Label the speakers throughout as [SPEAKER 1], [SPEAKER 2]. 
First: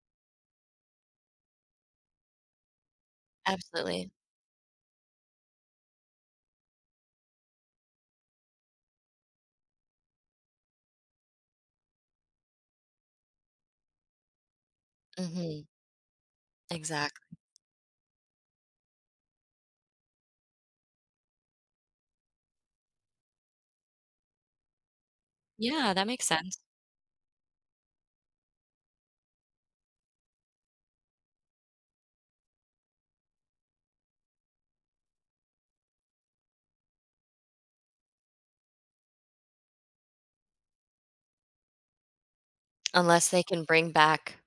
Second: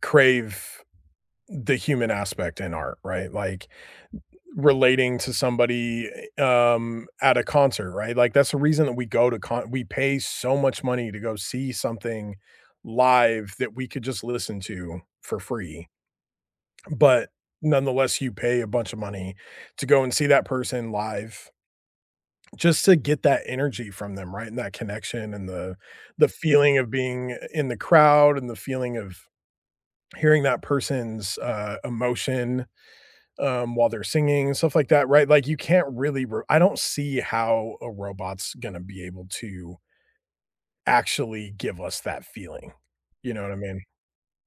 [SPEAKER 1] Crave the human aspect in art, right? Like,
[SPEAKER 2] Absolutely.
[SPEAKER 1] r relating to somebody, a um, at a concert, right? Like, that's the reason that we go to con we pay so much money to go see something live that we could just listen to for
[SPEAKER 2] Mhm.
[SPEAKER 1] free.
[SPEAKER 2] Exactly.
[SPEAKER 1] But nonetheless, you pay a bunch of money to go and see that person live, just to get that energy from them, right, and that connection and the
[SPEAKER 2] Yeah, that makes
[SPEAKER 1] the
[SPEAKER 2] sense.
[SPEAKER 1] feeling of being in the crowd and the feeling of hearing that person's, uh, emotion, um, while they're singing, stuff like that, right? Like, you can't really r I don't see how a robot's gonna be able to actually give us that feeling.
[SPEAKER 2] Unless
[SPEAKER 1] You
[SPEAKER 2] they
[SPEAKER 1] know what I
[SPEAKER 2] can
[SPEAKER 1] mean?
[SPEAKER 2] bring back,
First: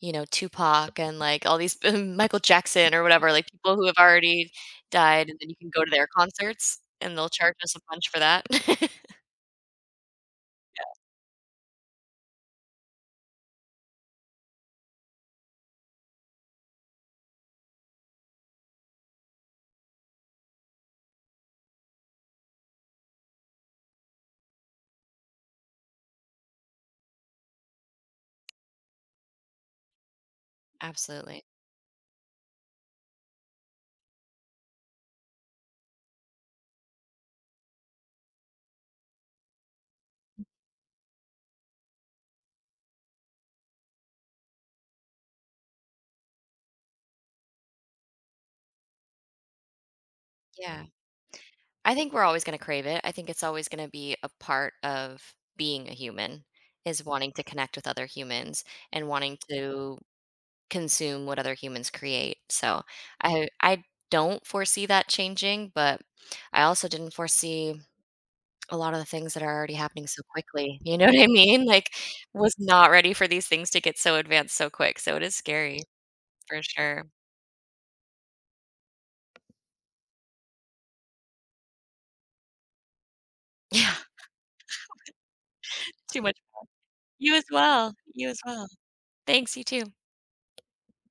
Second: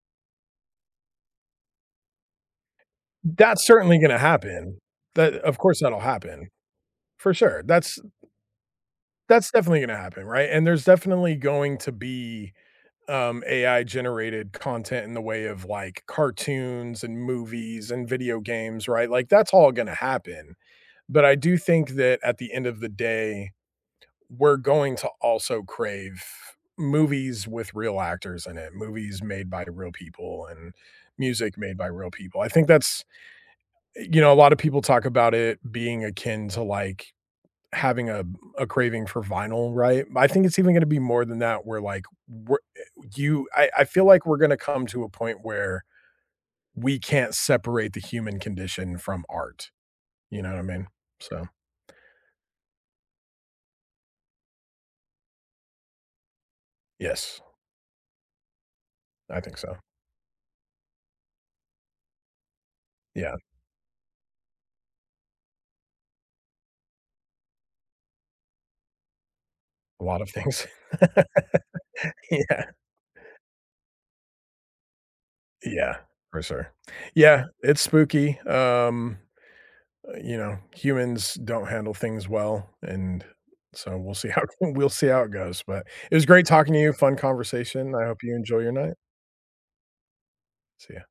[SPEAKER 2] you know, Tupac and, like, all these b Michael Jackson or whatever, like,
[SPEAKER 1] That's
[SPEAKER 2] people who have
[SPEAKER 1] certainly gonna
[SPEAKER 2] already
[SPEAKER 1] happen.
[SPEAKER 2] died,
[SPEAKER 1] That
[SPEAKER 2] and then you
[SPEAKER 1] of
[SPEAKER 2] can
[SPEAKER 1] course,
[SPEAKER 2] go to
[SPEAKER 1] that'll
[SPEAKER 2] their
[SPEAKER 1] happen.
[SPEAKER 2] concerts, and they'll
[SPEAKER 1] For
[SPEAKER 2] charge
[SPEAKER 1] sure,
[SPEAKER 2] us a
[SPEAKER 1] that's
[SPEAKER 2] bunch for that.
[SPEAKER 1] that's definitely gonna happen, right? And there's
[SPEAKER 2] Yeah.
[SPEAKER 1] definitely going to be, um, AI generated content in the way of, like, cartoons and movies and video games, right? Like, that's all gonna happen. But I do think that at the end of the day, we're going to also crave movies with real actors in it. Movies made by real people and
[SPEAKER 2] Absolutely.
[SPEAKER 1] music made by real people. I think that's e you know, a lot of people talk about it being akin to, like, having a a craving for vinyl, right? But I think it's even gonna be more than that where, like, w eh you I I feel like we're gonna come to a point where we can't separate the human condition from art. You know what I
[SPEAKER 2] Yeah.
[SPEAKER 1] mean? So
[SPEAKER 2] I think we're always gonna crave it, I think it's always gonna be a part of being a human, is wanting
[SPEAKER 1] Yes.
[SPEAKER 2] to connect with other humans and wanting
[SPEAKER 1] I think so.
[SPEAKER 2] to consume what other humans create. So
[SPEAKER 1] Yeah.
[SPEAKER 2] I uh, I don't foresee that changing, but I also didn't foresee a lot of the things that are already
[SPEAKER 1] A
[SPEAKER 2] happening
[SPEAKER 1] lot
[SPEAKER 2] so
[SPEAKER 1] of things.
[SPEAKER 2] quickly. You know what I mean? Like, I was
[SPEAKER 1] Yeah.
[SPEAKER 2] not ready for these things to get so advanced so quick. So it is scary
[SPEAKER 1] Yeah. For
[SPEAKER 2] for
[SPEAKER 1] sure.
[SPEAKER 2] sure.
[SPEAKER 1] Yeah, it's spooky, um, uh, you know, humans don't handle things well and
[SPEAKER 2] Yeah.
[SPEAKER 1] so we'll see how we'll see how it goes, but it
[SPEAKER 2] Too
[SPEAKER 1] was
[SPEAKER 2] much.
[SPEAKER 1] great talking to you.
[SPEAKER 2] [unintelligible]
[SPEAKER 1] Fun
[SPEAKER 2] You as well,
[SPEAKER 1] conversation, I hope
[SPEAKER 2] you
[SPEAKER 1] you
[SPEAKER 2] as
[SPEAKER 1] enjoy
[SPEAKER 2] well.
[SPEAKER 1] your night.
[SPEAKER 2] Thanks, you too.
[SPEAKER 1] See ya.